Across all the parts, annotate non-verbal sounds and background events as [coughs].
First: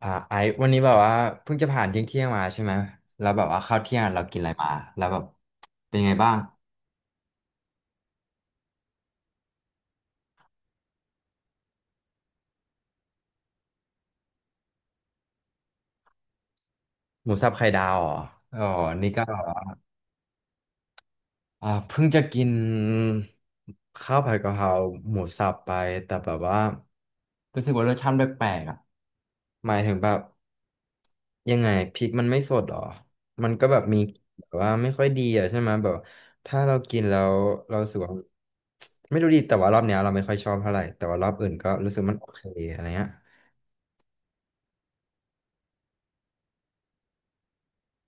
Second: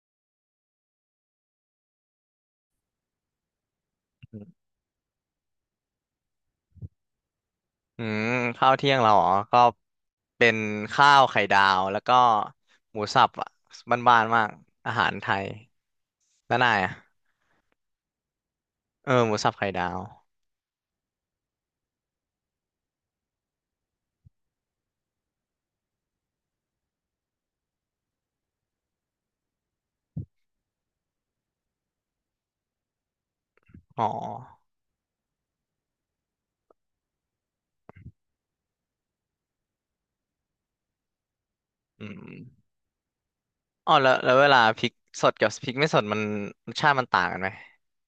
ไอซ์วันนี้แบบว่าเพิ่งจะผ่านเที่ยงมาใช่ไหมแล้วแบบว่าข้าวเที่ยงเรากินอะไรมาแล้วแบบเป็นไงบ้างอืมข้าวเที่ยงเราอ๋อก็เป็นข้าวไข่ดาวแล้วก็หมูสับอ่ะบ้านๆมากอาหารไทยแล้วนายอ่ะหมูสับไข่ดาวเหรออ๋อนี่เออก็ หมูสับไข่ดาวเพิ่งจะกินข้าวผัดกะเพราหมูสับไปแต่แบบว่ารู้สึกว่ารสชาติแปลกๆอ่ะหมายถึงแบบยังไงพริกมันไม่สดหรอมันก็แบบมีอ๋อแบบว่าไม่ค่อยดีอ่ะใช่ไหมแบบถ้าเรากินแล้วเรารู้สึกว่าไม่รู้ดีแต่ว่ารอบเนี้ยเราไม่ค่อยชอบเท่าไหร่แต่ว่ารอบอื่นก็รู้สึกอืมันโอมเคอะไรเงี้ยอ๋อแล้วเวลาพริกสดกับพริกไม่สดมันรสชาติมันต่างกันไหม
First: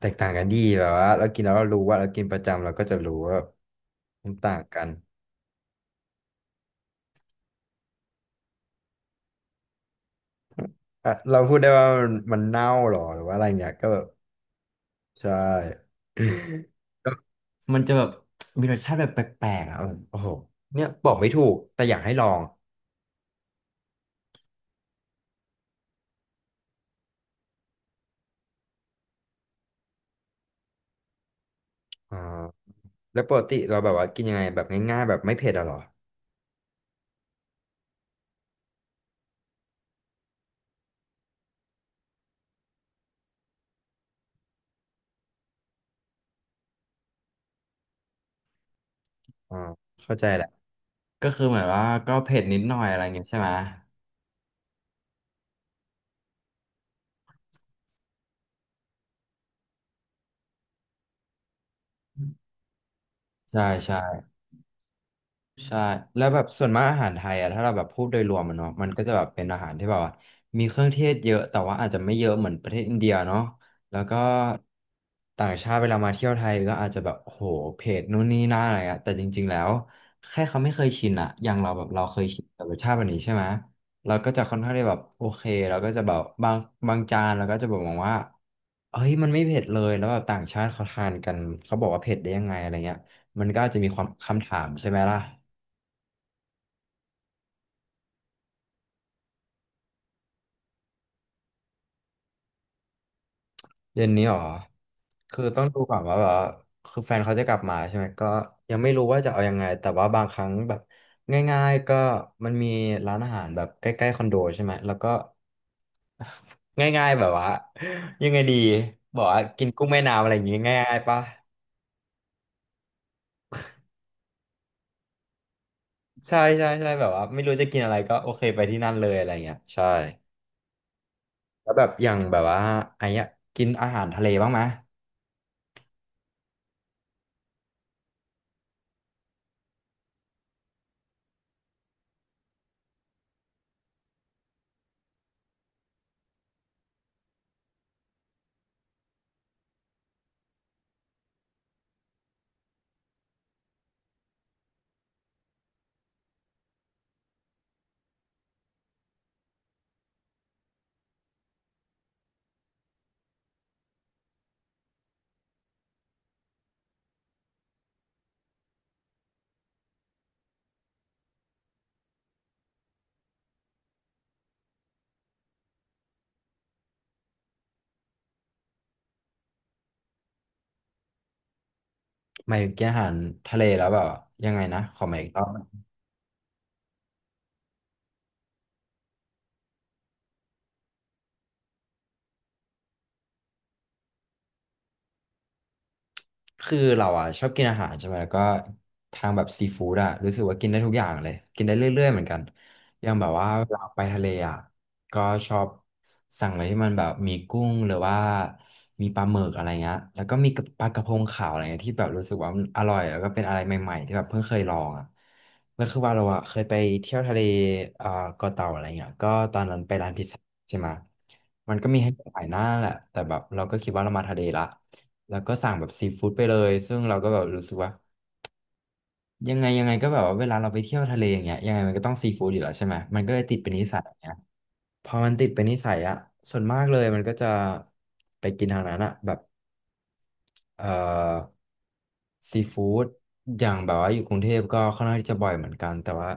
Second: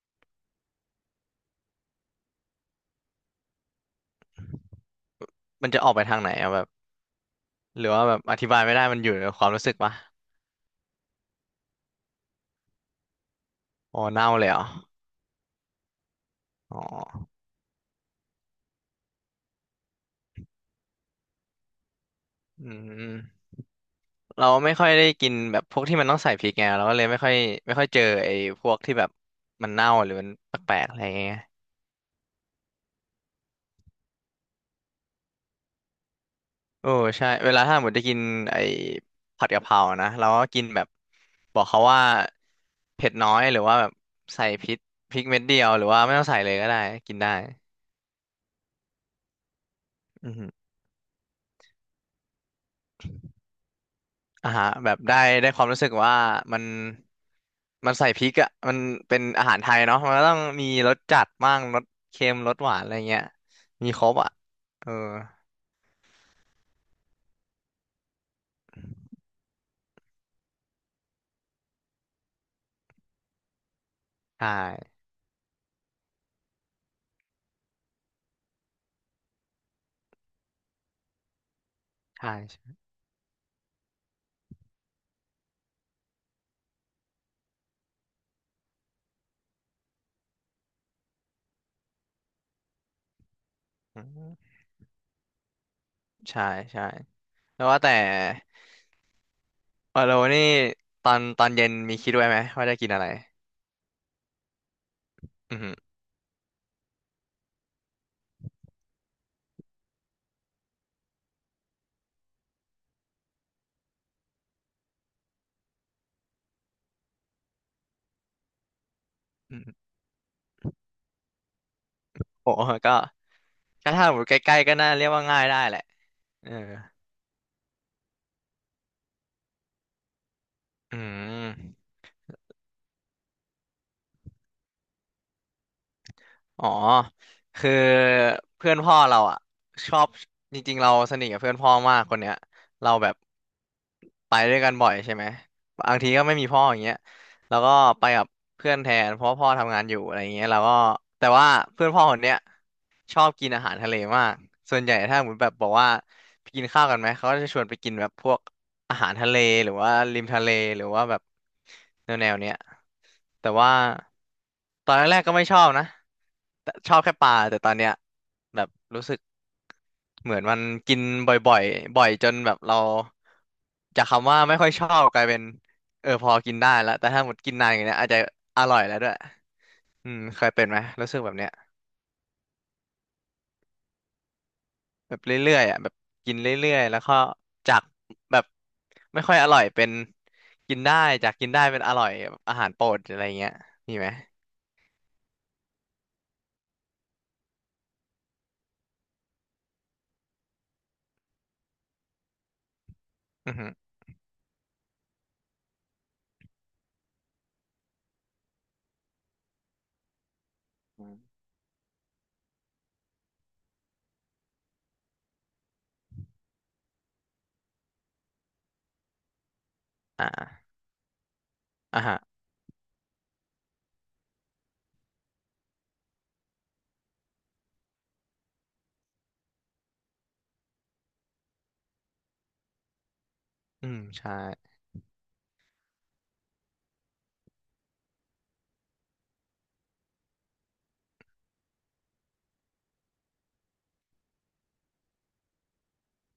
แตกต่างกันดีแบบว่าเรากินแล้วเรารู้ว่าเรากินประจำเราก็จะรู้ว่ามันต่างกัน มันจะออกไปทางไหนอ่ะแบบหรือว่าแบบอธิบายไม่ได้มันอยู่ในความรู้สึกปะอ่ะเราพูดได้ว่ามันเน่าหรอหรือว่าอะไรเงี้ยก็แบอ๋อบเน่าเลยเหรอใช่ อ๋อ [coughs] มันจะแบบมีรสชาติแบบแปลกๆอ่ะแบบโอ้โหเนี่ยบอกไม่ถูกแต่อยากให้ลองอืม เราไม่ค่อยได้กินแบบพวกที่มันต้องใส่พริกไงเราก็เลยไม่ค่อยเจอไอ้พวกที่แบบมันเน่าหรือมันแปลกๆอะไรอย่างเงี้ยอ่าแล้วปกติเราแบบว่ากินยังไงแบบง่ายๆแบบไม่เผ็ดอะเหรอโอ้ใช่เวลาถ้าหมดได้กินไอ้ผัดกะเพรานะเราก็กินแบบบอกเขาว่าเผ็ดน้อยหรือว่าแบบใส่พริกพริกเม็ดเดียวหรือว่าไม่ต้องใส่เลยก็ได้กินได้อ่าเข้าใจอือแหละฮึก็คือเหมือนว่าก็เผ็ดนิดหน่อยอะไรเงี้ยใช่ไหมอ่าฮะแบบได้ได้ความรู้สึกว่ามันมันใส่พริกอ่ะมันเป็นอาหารไทยเนาะมันก็ต้องมีรสจัดบ้างรสเค็มรสหวานอะไรเงี้ยใช่มีครบใช่ อ่ะเออ ใช่แล้วแบบส่วนมากอาหารไทยอะถ้าเราแบบพูดโดยรวมมันเนาะมันก็จะแบบเป็นอาหารที่แบบว่ามีเครื่องเทศเยอะแต่ว่าอาจจะไม่เยอะเหมือนประเทศอินเดียเนาะแล้วก็ใช่ต่างชาติเวลามาเที่ยวไทยก็อาจจะแบบโอ้โหเผ็ดนู่นนี่นั่นอะไรอะแต่จริงๆแล้วแค่เขาไม่เคยชินอะอย่างเราแบบเราเคยใช่ชินกับใช่รสชาติแบบนี้ใช่ไหมเราก็จะค่อนข้างได้แบบโอเคเราก็จะแบบบางจานเราก็จะบอกว่าเฮ้ยมันไม่เผ็ดเลยแล้วแบบต่างชาติเขาทานกันเขาบอกว่าเผ็ดได้ยังไงอะไรเงี้ยมันก็อาจจะมีคอืวามคำมถามใช่ไหมล่ะ ใช่ใช่แล้วว่าแต่วาโานี่ตอนเย็นมีคิดไว้ไหมว่าจะกินอะไรเย็นนี้หรอคืออืมต้อองหือดูก่อนว่าแบบว่าคือแฟนเขาจะกลับมาใช่ไหม ก็ยังไม่รู้ว่าจะเอายังไง แต่ว่าบางครั้งแบบง่ายๆก็มันมีร้านอาหารแบบใกล้ๆคอนโดใช่ไหมแล้วก็ [laughs] ง่ายๆแบบว่ายังไงดีบอกว่าอืกินมกุ้งแม่น้ำอะไรอย่างงี้ง่ายๆปะโอ้ก็ก็ถ้าหมดใกล้ๆก็น่าเรียกว่าง่ายได้แหละใช่เออใช่ใช่แบบว่าไม่รู้จะกินอะไรก็โอเคไปที่นั่นเลยอะไรเงี้ยใช่อืแล้วม แบบอย่างแบบว่าไอ้เนี้ยกินอาหารทะเลบ้างไหมอ๋อคือเพื่อนพ่อเราอ่ะชอบจริงๆเราสนิทกับเพื่อนพ่อมากคนเนี้ยเราแบบไปด้วยกันบ่อยใช่ไหมบางทีก็ไม่มีพ่ออย่างเงี้ยแล้วก็ไปกับเพื่อนแทนเพราะว่าพ่อทำงานอยู่อะไรเงี้ยเราก็แต่ว่าเพื่อนพ่อคนเนี้ยชอบกินอาหารทะเลมากส่วนใหญ่ถ้าเหมือนแบบบอกว่าไปกินข้าวกันไหมเขาก็จะชวนไปกินแบบพวก อาหารทะเลหรือว่าริมทะเลหรือว่าแบบแนวแนวเนี้ยแต่ว่าตอนแรกๆก็ไม่ชอบนะแต่ชอบแค่ปลาแต่ตอนเนี้ยแบบรู้สึกเหมือนมันกินบ่อยๆบ่อยจนแบบเราจากคำว่าไม่ค่อยชอบกลายเป็นเออพอกินได้แล้วแต่ถ้าหมดกินนานอย่างเงี้ยอาจจะอร่อยแล้วด้วยอืมเคยเป็นไหมรู้สึกแบบเนี้ย หมายถึงกินอาหารทะเลแล้วแบบว่ายังไงนะขอใหแบม่บอีกรอเรื่อบ ยๆอ่ะแบบกินเรื่อยๆ แล้วก็จากแบบไม่ค่อยอร่อยเป็นกินได้จากกินได้เป็นอร่อยแบบอาหารโปรดอะไรเงี้ยมีไหมคือเราอ่ะชอบกินอาหารใช่ไหมแล้วก็ทางแบบซีฟู้ดอ่ะรู้สึกว่ากินได้ทุกอย่างเลยกินได้เรื่อยๆเหมือนกันอย่างแบบว่าอือฮึเวลาไปทะเลอ่ะก็ชอบสั่งอะไรที่มันแบบมีกุ้งหรือว่ามีปลาหมึกอะไรเงี้ยแล้วก็มีปลากอระพงมขาวอะไรเงี้ยที่แบบรู้สึกว่ามันอร่อยแล้วก็เป็นอะไรใหม่ๆที่แบบเพิ่งเคยลองอ่ะแล้วคือว่าเราอ่ะเคยไปเที่ยวทะเลอ่าเกาะเต่าอะไรเงี้ยก็ตอนนั้นไปร้านพิซซ่าอ่าใช่ไหมมันก็มีอ่าให้ฮะหลายหน้าแหละแต่แบบเราก็คิดว่าเรามาทะเลละ แล้วก็สั่งแบบซีฟู้ดไปเลยซึ่งเราก็แบบรู้สึกว่ายังไงก็แบบว่าเวลาเราไปเที่ยวทะเลอย่างเงี้ยยังไงมันก็ต้องซีฟู้ดอยู่แล้วใช่ไหมมันก็เลยติดเป็นนิอืมสัยอย่างเงี้ใช่ยพอมันติดเป็นนิสัยอะส่วนมากเลยมันก็จะไปกินทางนั้นอะแบบเอ่อซีฟู้ดอย่างแบบว่าอยู่กรุงเทพก็ค่อนข้างที่จะบ่อยเหมือนกันแต่ว่า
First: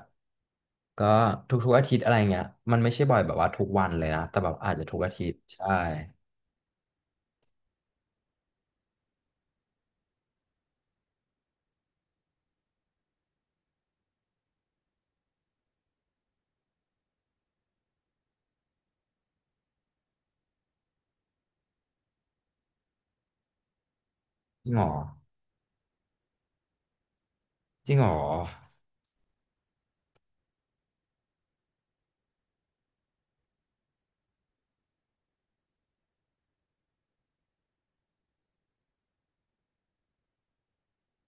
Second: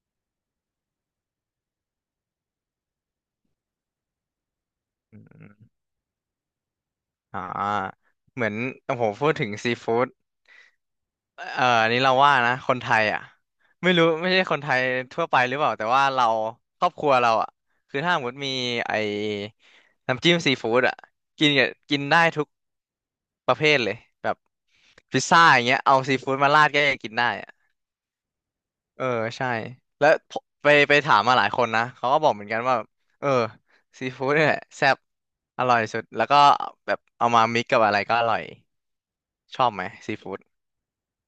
ก็ทุกๆอาทิตย์อะไรเงี้ยมันไม่ใช่บ่อยแบบว่าทุกวันเลยนะแต่แบบอาจจะทุกอาอืมทิตอย์ใช่มอ่าเหมือนโอ้โหพูดถึงซีฟู้ด อันนี้เราว่านะคนไทยอ่ะไม่รู้ไม่ใช่คนไทยทั่วไปหรือเปล่าแต่ว่าเราครอบครัวเราอ่ะคือถ้าสมมติมีไอ้น้ำจิ้มซีฟู้ดอ่ะกินกับกินได้ทุกประเภทเลยแบบจริงเหรอพิซซ่าอย่างเงี้ยเอาซีฟู้ดมาราดก็ยังกินได้อ่ะจริงเหรอ เออใช่แล้วผมไปถามมาหลายคนนะเขาก็บอกเหมือนกันว่าเออซีฟู้ดเนี่ยแหละแซ่บอร่อยสุดแล้วก็แบบเอามามิกกับอะไรก็อร่อยชอบไหมซีฟู้ด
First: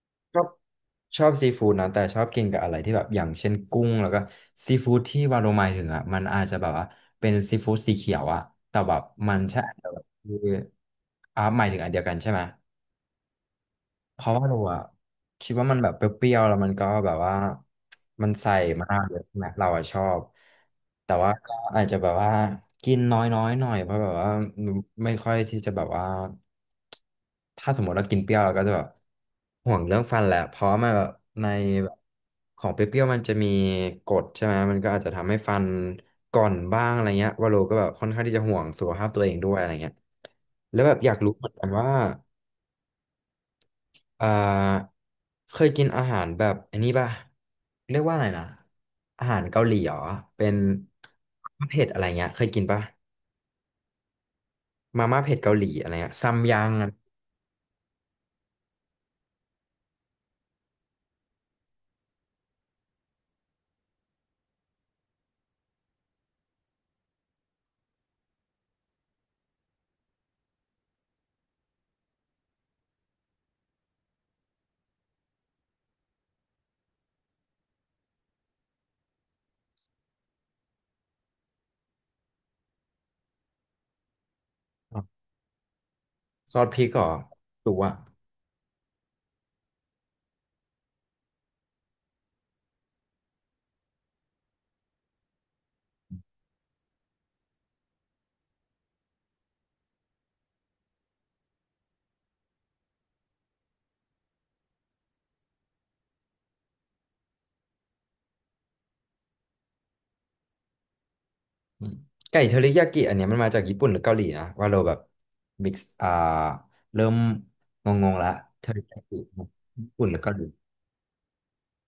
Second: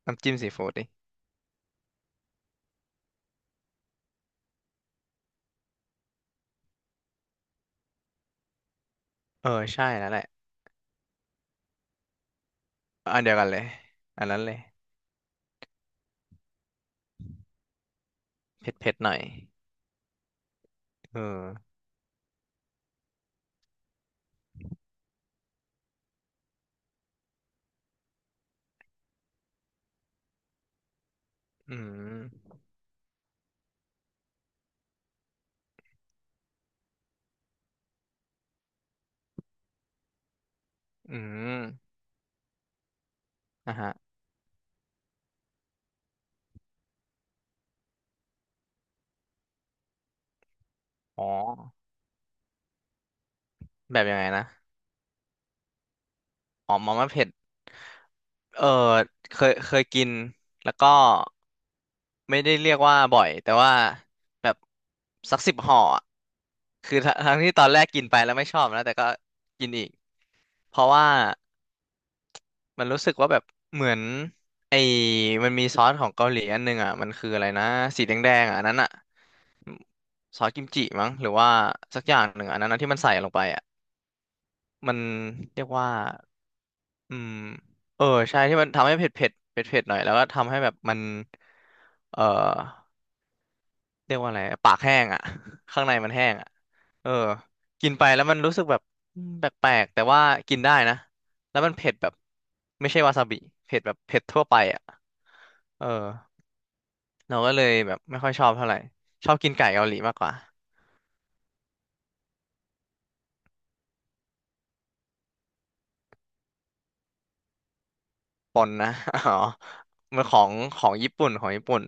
น้ำจิ้ชมอบซีฟู้ดดิชอบซีฟู้ดนะแต่ชอบกินกับอะไรที่แบบอย่างเช่นกุ้งแล้วก็ซีฟู้ดที่วาโรหมายถึงอ่ะมันอาจจะแบบว่าเป็นซีฟู้ดสีเขียวอ่ะแต่แบบมันเออใช่อันใช่เดียวกับแล้วแหละ ที่อ่าหมายถึงอันเดียวกันใช่ไหม อันเดียวกันเลยเพอันราะนั้นว่าเลเรายอะคิดว่ามันแบบเปรี้ยวๆแล้วมันก็แบบว่ามันใส่เผ็ดมาเผ็ดกหเลน่อยยใช่ไหมเราอะชอบแต่เออว่าก็อาจจะแบบว่ากินน้อยๆหน่อยเพราะแบบว่าไม่ค่อยที่จะแบบว่าถ้าสมมติเรากินเปรี้ยวเราก็จะแบบห่วงเรื่องฟันแหละเพราะว่ามันแบบในอืแบบมของเปรี้ยวๆมันจะมีกรดใช่ไหมมันก็อาจจะทำให้ฟันก่อนบ้างอะไรเงี้ยว่าโลก็แบบค่อนข้างที่จะห่วงสุขภาพตัวเองด้วยอะไรเงี้ยแล้วแบบออืยากรู้เหมือนกันว่า มนะฮะอ่าเคยกินอาหารแบบอันนี้ป่ะเรียกว่าอะไรนะอาหารเกาหลีเหรอเป็นอ๋อม่าเผ็ดอะไรเงี้ยเคยกินป่ะแบบยังไงนะมาม่าเผ็ดเกาหลีอะไรเงี้ยซัมยังอ๋ออะมาม่าเผ็ดเออเคยเคยกินแล้วก็ไม่ได้เรียกว่าบ่อยแต่ว่าแบบสัก10ห่ออะคือทั้งที่ตอนแรกกินไปแล้วไม่ชอบนะแต่ก็กินอีกเพราะว่ามันรู้สึกว่าแบบเหมือนไอ้มันมีซอสของเกาหลีอันนึงอ่ะมันคืออะไรนะสีแดงๆอ่ะอันนั้นอ่ะ ซอสกิมจิมั้งหรือว่าสักอย่างหนึ่งอันนั้นนะที่มันใส่ลงไปอ่ะมันเรียกว่าซอสพริกเหรออืมหรือว่าเออใช่ที่มันทำให้เผ็ดเผ็ดเผ็ดเผ็ดหน่อยแล้วก็ทำให้แบบมันเออเรียกว่าอะไรปากแห้งอ่ะ [laughs] ข้างในมันแห้งอ่ะเออกินไปแล้วมันรู้สึกแบบอืมแปลกๆแต่ว่ากินได้นะแล้วมันเผ็ดแบบไม่ใช่วาซาบิเผ็ดแบบเผ็ดทั่วไปอ่ะเออเราก็เลยแบบไม่ค่อยชอบเท่าไหร่ชอบกินไก่เกาหลีมากกว่า อืมไก่เทอริยากิอันเนี้ยมันมาจากญี่ปุ่นหรือเกาหลีนะว่าเราแบบมิกซ์อ่าเริ่มงงๆละปเทอนรินะ ยา [laughs] กิอ๋อญี่ปุ่นหรืมัอนเกาขหอลีงของญี่ปุ่นของญี่ปุ่น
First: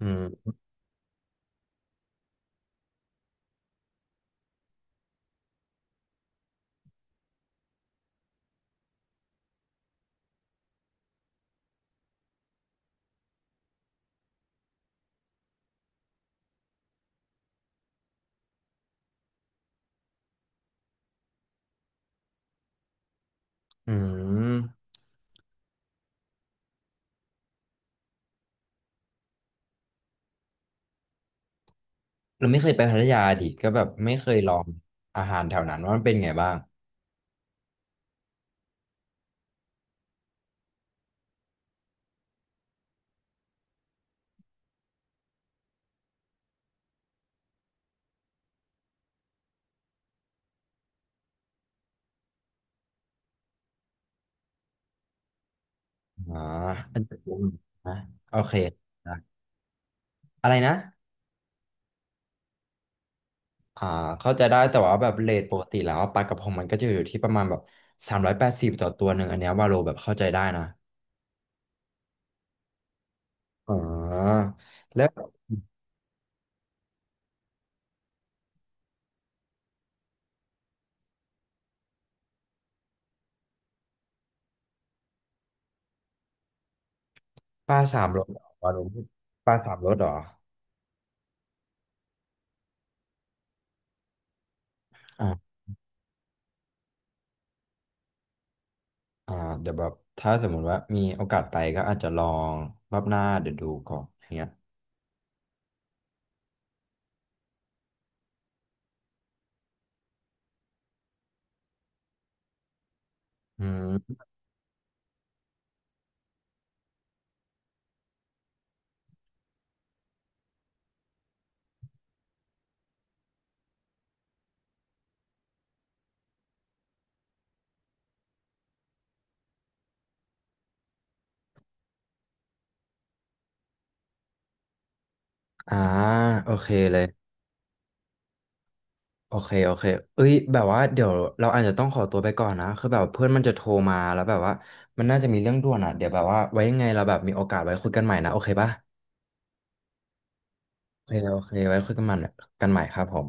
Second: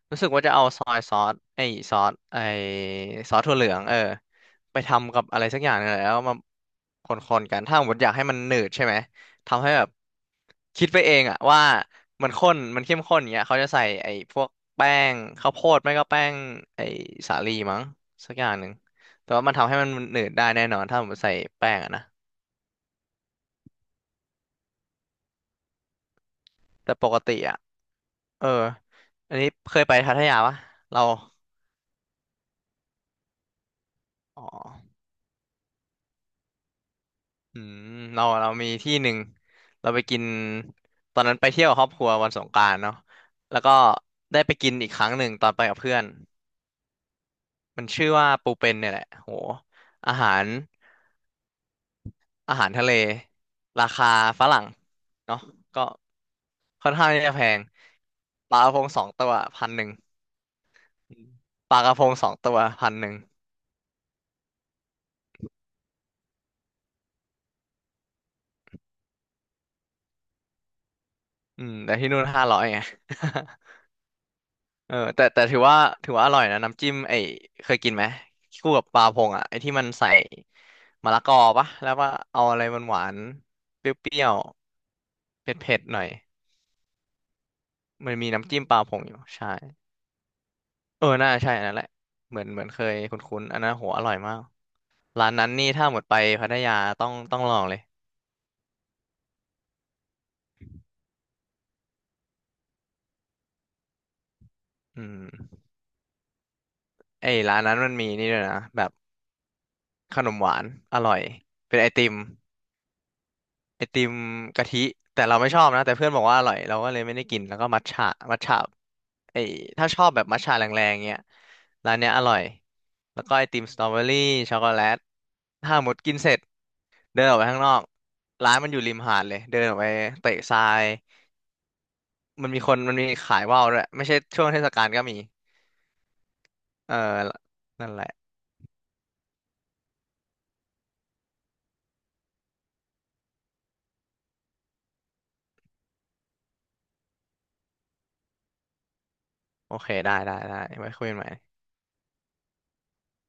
อืรู้สึกว่าจะมเอาซอยซอสไอ้ซอสไอ้ซอสถั่วเหลืองเออไปทำกับอะไรสักอย่างนึงแหละแล้วมาคนๆกันถ้าสมมติอยากให้มันหนืดใช่ไหมทำให้แบบคิดไปเองอะว่ามันข้นมันเข้มข้นอย่างเงี้ยเขาจะใส่ไอ้พวกแป้งข้าวโพดไม่ก็แป้งไอ้สาลีมั้งสักอย่างหนึ่งแต่ว่ามันทำให้มันหนืดได้แน่นอนถ้าผมติใส่แป้งอะนะ อืมแต่ปกติอ่ะเอออันนี้เคยไปพัทยาปะเราเราไม่เคยไปพัทยาดิก็แบบไม่เคยอ๋อลองอาหารแถวนั้นว่ามันเป็นไงบ้าง อืมเราเรามีที่หนึ่ง เราไปกินตอนนั้นไปเที่ยวกับครอบครัววันสงกรานต์เนาะแล้วก็ได้ไปกินอีกครั้งหนึ่งตอนไปกับเพื่อน มันชื่อว่าปูเป็นเนี่ยแหละ โหอาหารอาหารทะเล ราคาฝรั่ง เนาะก็อ่าค่อนอันข้างนี้ที่ผจะแพมงนะโอปเคลากระพงสองนะตัวพันหนึ่งอะไรนะปลากระพงสองตัวพันหนึ่งอ่าเข้าใจได้แต่ว่าแบบเรทปกติแล้วปลากระพงมันก็จะอยู่ที่ประมาณแบบ380ต่อตัวหนึ่งอันเนี้ยวาโลแบบเข้าใจได้นะอืมแต่ที่นู่น500ไง [laughs] อ๋อเออแล้วแต่ถือว่าอร่อยนะน้ำจิ้มไอ้เคยกินไหมคู่กับปลาพงอ่ะไอ้ที่มันใส่มะละกอปะแล้วว่าเอาอะไรหวานหวานเปรี้ยวๆเผ็ดๆหน่อยปลาสามมันรสมีเหรอน้ำจิ้มวาปโลลาพงอยู่ปใช่ลาสามรสเหรอเออน่าใช่อันนั้นแหละเหมือนเคยคุ้นๆอันนั้นโหอร่อยมากร้านนั้นอ่านี่ถ้าหมดไปพัทยาต้องลองเลยอ่าเดี๋ยวแบบถ้าสมมุติว่ามีโอกาสไปก็อาจจะลองรอบหน้าเดี๋ยวดูก่อนอย่างเงี้ยอืมไอ้ร้านนั้นมันมีนี่ด้วยนะแบบขนมหวานอร่อยเป็นไอติม อืไอติมมกะทิแต่เราไม่ชอบนะแต่เพื่อนบอกว่าอร่อยเราก็เลยไม่ได้กินแล้วก็มัทฉะมัทฉะไอถ้าชอบแบบมัทฉะแรงๆเงี้ยร้านเนี้ยอร่อยแล้วก็ไอติมสตรอเบอรี่ช็อกโกแลตถ้าหมดกินเสร็จเดินออกไปข้างนอกร้านมันอยู่ริมหาดเลยเดินออกไปเตะทรายมันมีคนมันมีขายว่าวด้วยไม่ใช่ช่วงเทศกาลก็มีอ่าโอเคเออเลย นั่นแหละโอเคโอเค เอ้ยแบบว่าเดี๋ยวเราอาจจะต้องขอตัวไปก่อนนะคือแบบเพื่อนมันจะโทรมาแล้วแบบว่ามันน่าจะมีเรื่องด่วนอ่ะเดี๋ยวแบบว่าไว้ยังไงเราแบบมีโอกาสไว้คุยกันใหม่นะ โอเคป่ะโอเคได้ได้ได้ไว้คุโอยเคกันใหม่โอเค ไว้คุยกันใหม่กันใหม่ครับผม